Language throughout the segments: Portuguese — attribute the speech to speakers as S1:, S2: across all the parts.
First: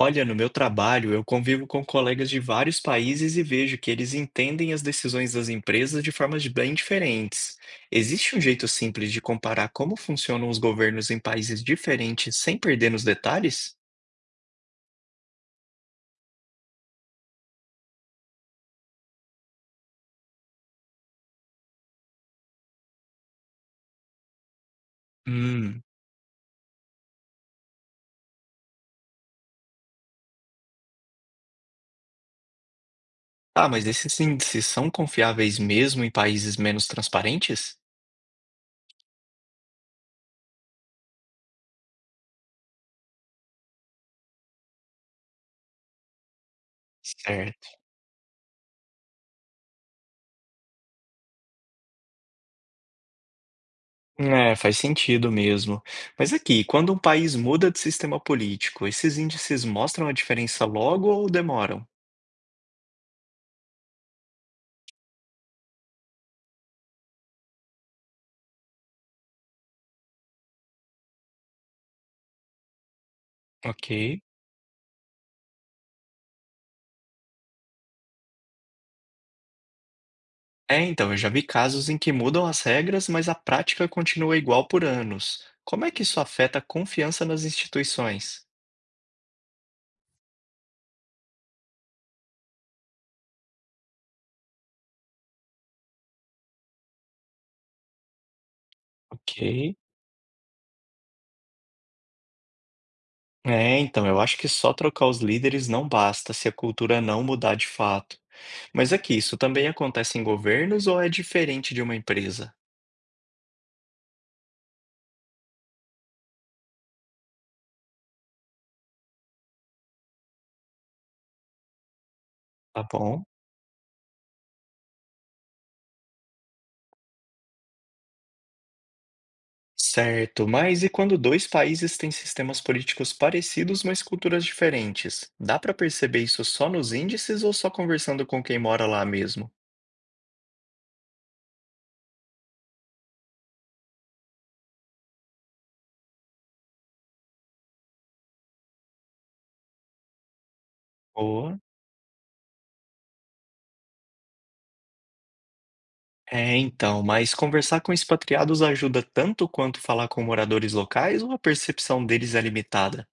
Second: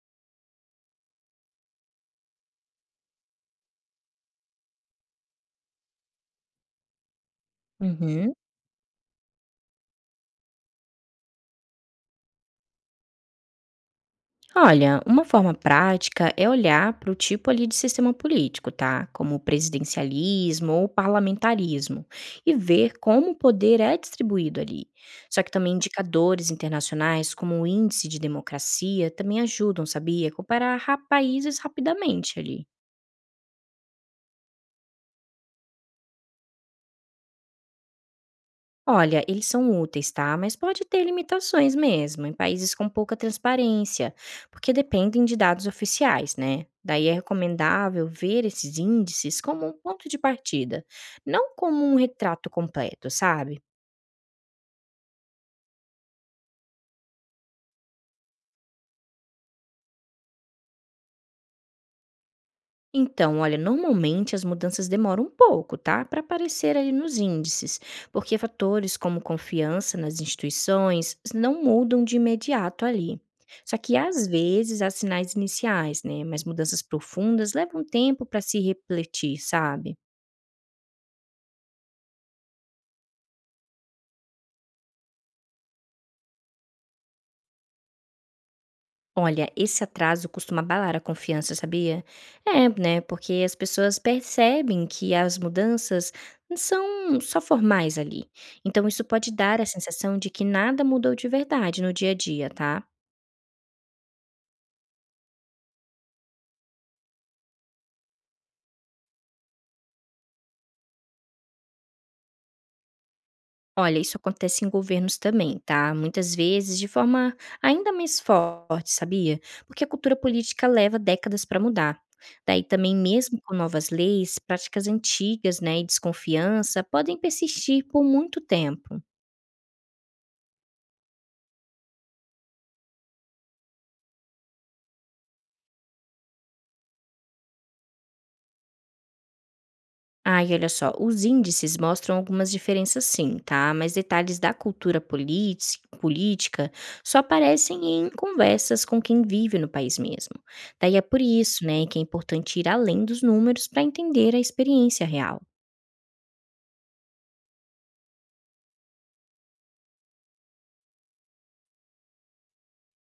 S1: Olha, no meu trabalho, eu convivo com colegas de vários países e vejo que eles entendem as decisões das empresas de formas bem diferentes.
S2: Uhum.
S1: Existe um jeito simples de comparar como funcionam os governos em países diferentes sem perder nos detalhes?
S2: Olha, uma forma prática é olhar para o tipo ali de sistema político, tá? Como o presidencialismo ou o parlamentarismo, e ver como o poder é distribuído ali. Só que também
S1: Hum.
S2: indicadores internacionais, como o índice de democracia, também ajudam, sabia? Comparar países rapidamente ali.
S1: Ah, mas esses índices são confiáveis mesmo em países menos transparentes?
S2: Olha, eles são úteis, tá? Mas pode ter limitações mesmo, em países com pouca transparência, porque dependem de dados oficiais, né? Daí é
S1: Certo.
S2: recomendável ver esses índices como um ponto de partida, não como um retrato completo, sabe?
S1: É, faz sentido mesmo. Mas aqui, quando um país muda de sistema político, esses índices mostram a diferença logo ou demoram?
S2: Então, olha, normalmente as mudanças demoram um pouco, tá? Para aparecer ali nos índices, porque fatores como confiança nas instituições não mudam de imediato ali. Só
S1: Ok.
S2: que às vezes há sinais iniciais, né? Mas mudanças profundas levam tempo para se refletir, sabe?
S1: É, então, eu já vi casos em que mudam as regras, mas a prática continua igual por anos. Como é que isso afeta a confiança nas instituições?
S2: Olha, esse atraso costuma abalar a confiança, sabia? É, né? Porque as pessoas percebem que as mudanças são só formais ali. Então, isso pode dar a
S1: Ok.
S2: sensação de que nada mudou de verdade no dia a dia, tá?
S1: É, então, eu acho que só trocar os líderes não basta se a cultura não mudar de fato. Mas aqui, isso também acontece em governos ou é diferente de uma empresa?
S2: Olha, isso acontece em governos também, tá? Muitas vezes de forma ainda mais forte, sabia? Porque a cultura política leva décadas para mudar. Daí
S1: Tá
S2: também,
S1: bom.
S2: mesmo com novas leis, práticas antigas, né, e desconfiança podem persistir por muito tempo.
S1: Certo, mas e quando dois países têm sistemas políticos parecidos, mas culturas diferentes? Dá para perceber isso só nos índices ou só conversando com quem mora lá mesmo?
S2: Ah, e olha só, os índices mostram algumas diferenças sim, tá? Mas detalhes da cultura política só aparecem em conversas com quem vive no país mesmo. Daí é por
S1: Boa.
S2: isso, né, que é importante ir além dos números para entender a experiência real.
S1: É, então, mas conversar com expatriados ajuda tanto quanto falar com moradores locais ou a percepção deles é limitada?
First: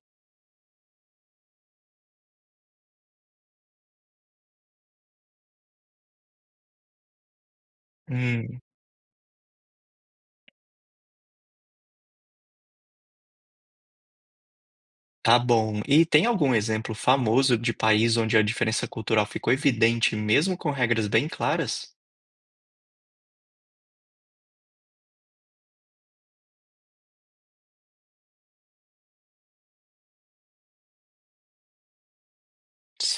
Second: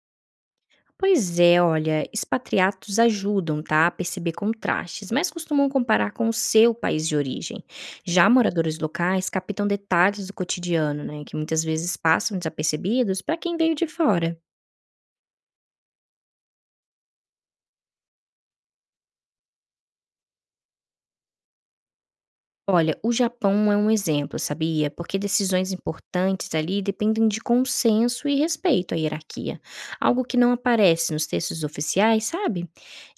S2: Pois é, olha, expatriatos ajudam, tá, a perceber contrastes, mas costumam comparar com o seu país de origem. Já
S1: Hum,
S2: moradores locais captam detalhes do cotidiano, né, que muitas vezes passam desapercebidos para quem veio de fora.
S1: tá bom. E tem algum exemplo famoso de país onde a diferença cultural ficou evidente mesmo com regras bem claras?
S2: Olha, o Japão é um exemplo, sabia? Porque decisões importantes ali dependem de consenso e respeito à hierarquia, algo que não aparece nos textos oficiais, sabe?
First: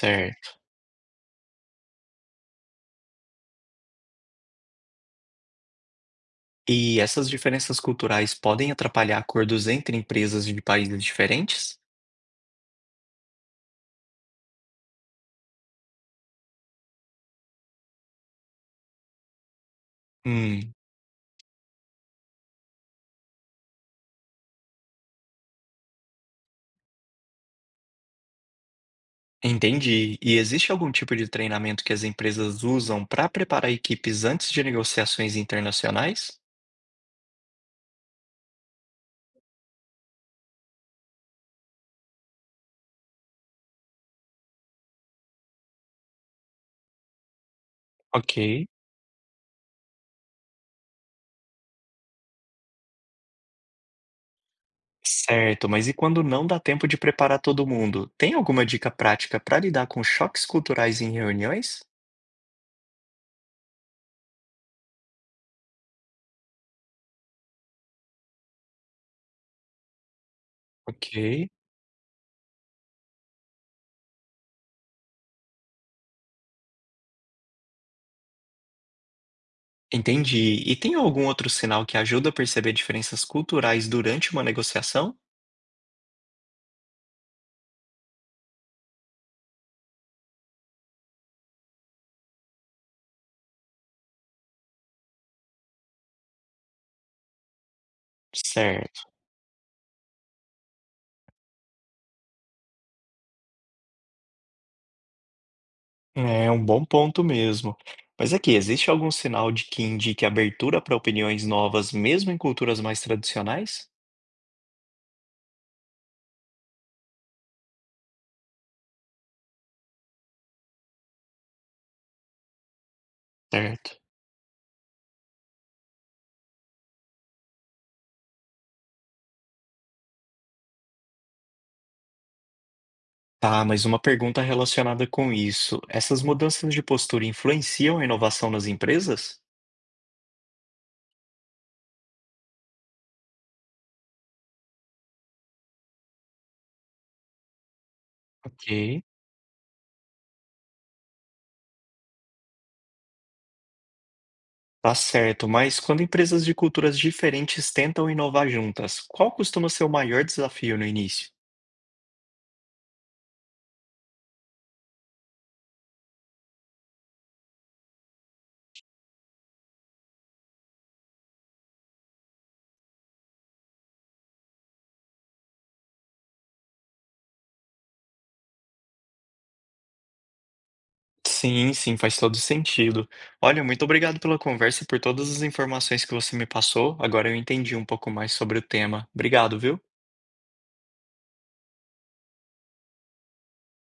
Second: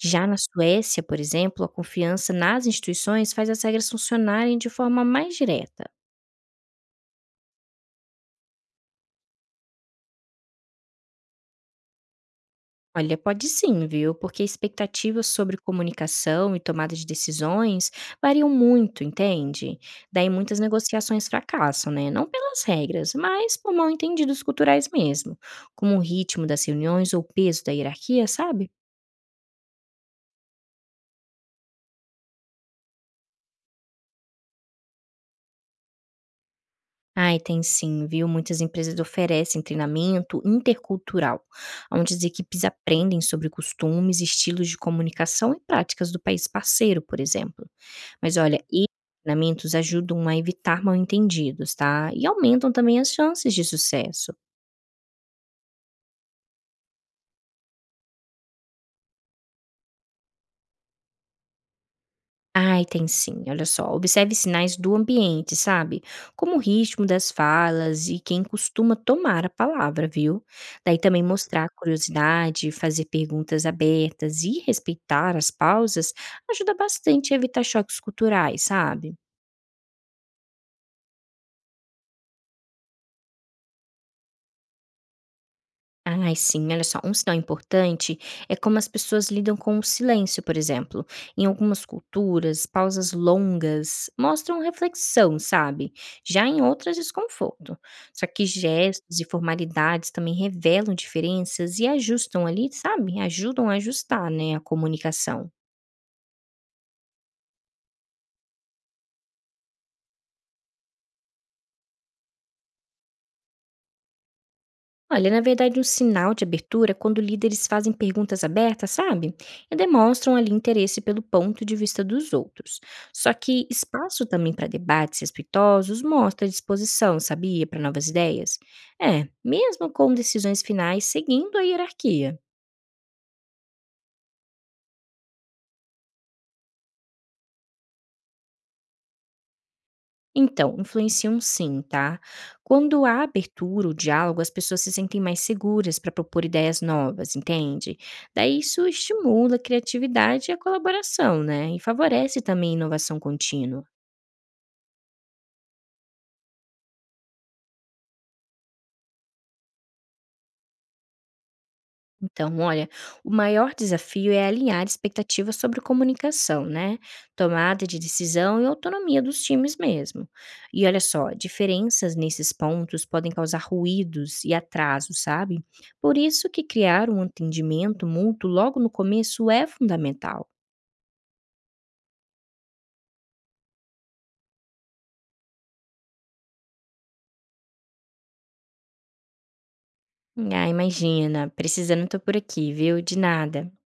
S2: Já na Suécia, por exemplo, a confiança nas instituições faz as regras funcionarem de forma mais direta.
S1: E essas diferenças culturais podem atrapalhar acordos entre empresas de países diferentes?
S2: Olha, pode sim, viu? Porque expectativas sobre comunicação e tomada de decisões variam muito, entende? Daí muitas
S1: Hum,
S2: negociações fracassam, né? Não pelas regras, mas por mal-entendidos culturais mesmo, como o ritmo das reuniões ou o peso da hierarquia, sabe?
S1: entendi. E existe algum tipo de treinamento que as empresas usam para preparar equipes antes de negociações internacionais?
S2: Ai, tem sim, viu? Muitas empresas oferecem treinamento intercultural, onde as equipes aprendem sobre costumes, estilos de comunicação e práticas do país parceiro, por exemplo. Mas olha,
S1: Ok.
S2: e treinamentos ajudam a evitar mal-entendidos, tá? E aumentam também as chances de sucesso.
S1: Certo, mas e quando não dá tempo de preparar todo mundo? Tem alguma dica prática para lidar com choques culturais em reuniões?
S2: Ai, tem sim, olha só. Observe sinais do ambiente, sabe? Como o ritmo das falas e quem costuma tomar a palavra, viu? Daí
S1: Ok,
S2: também mostrar curiosidade, fazer perguntas abertas e respeitar as pausas ajuda bastante a evitar choques culturais, sabe?
S1: entendi. E tem algum outro sinal que ajuda a perceber diferenças culturais durante uma negociação?
S2: Ai, sim, olha só, um sinal importante é como as pessoas lidam com o silêncio, por exemplo. Em algumas culturas, pausas longas mostram reflexão, sabe? Já em outras, desconforto. Só que
S1: Certo.
S2: gestos e formalidades também revelam diferenças e ajustam ali, sabe? Ajudam a ajustar, né, a comunicação.
S1: É um bom ponto mesmo. Mas aqui, existe algum sinal de que indique abertura para opiniões novas, mesmo em culturas mais tradicionais?
S2: Olha, na verdade, um sinal de abertura é quando líderes fazem perguntas abertas, sabe? E demonstram ali interesse pelo ponto de vista dos outros. Só que
S1: Certo.
S2: espaço também para debates respeitosos mostra disposição, sabia, para novas ideias? É, mesmo com decisões finais seguindo a hierarquia.
S1: Tá, mas uma pergunta relacionada com isso. Essas mudanças de postura influenciam a inovação nas empresas?
S2: Então, influenciam sim, tá? Quando há abertura, o diálogo, as pessoas se sentem mais seguras para propor ideias novas, entende? Daí isso
S1: Ok.
S2: estimula a criatividade e a colaboração, né? E favorece também a inovação contínua.
S1: Tá certo, mas quando empresas de culturas diferentes tentam inovar juntas, qual costuma ser o maior desafio no início?
S2: Então, olha, o maior desafio é alinhar expectativas sobre comunicação, né? Tomada de decisão e autonomia dos times mesmo. E olha só, diferenças nesses pontos podem causar ruídos e atrasos, sabe? Por isso que criar um entendimento mútuo logo no começo é fundamental.
S1: Sim, sim, faz todo sentido. Olha, muito obrigado pela conversa e por todas as informações que você me passou. Agora eu entendi um pouco mais sobre o tema. Obrigado, viu?
S2: Ah, imagina, precisando tô por aqui, viu? De nada.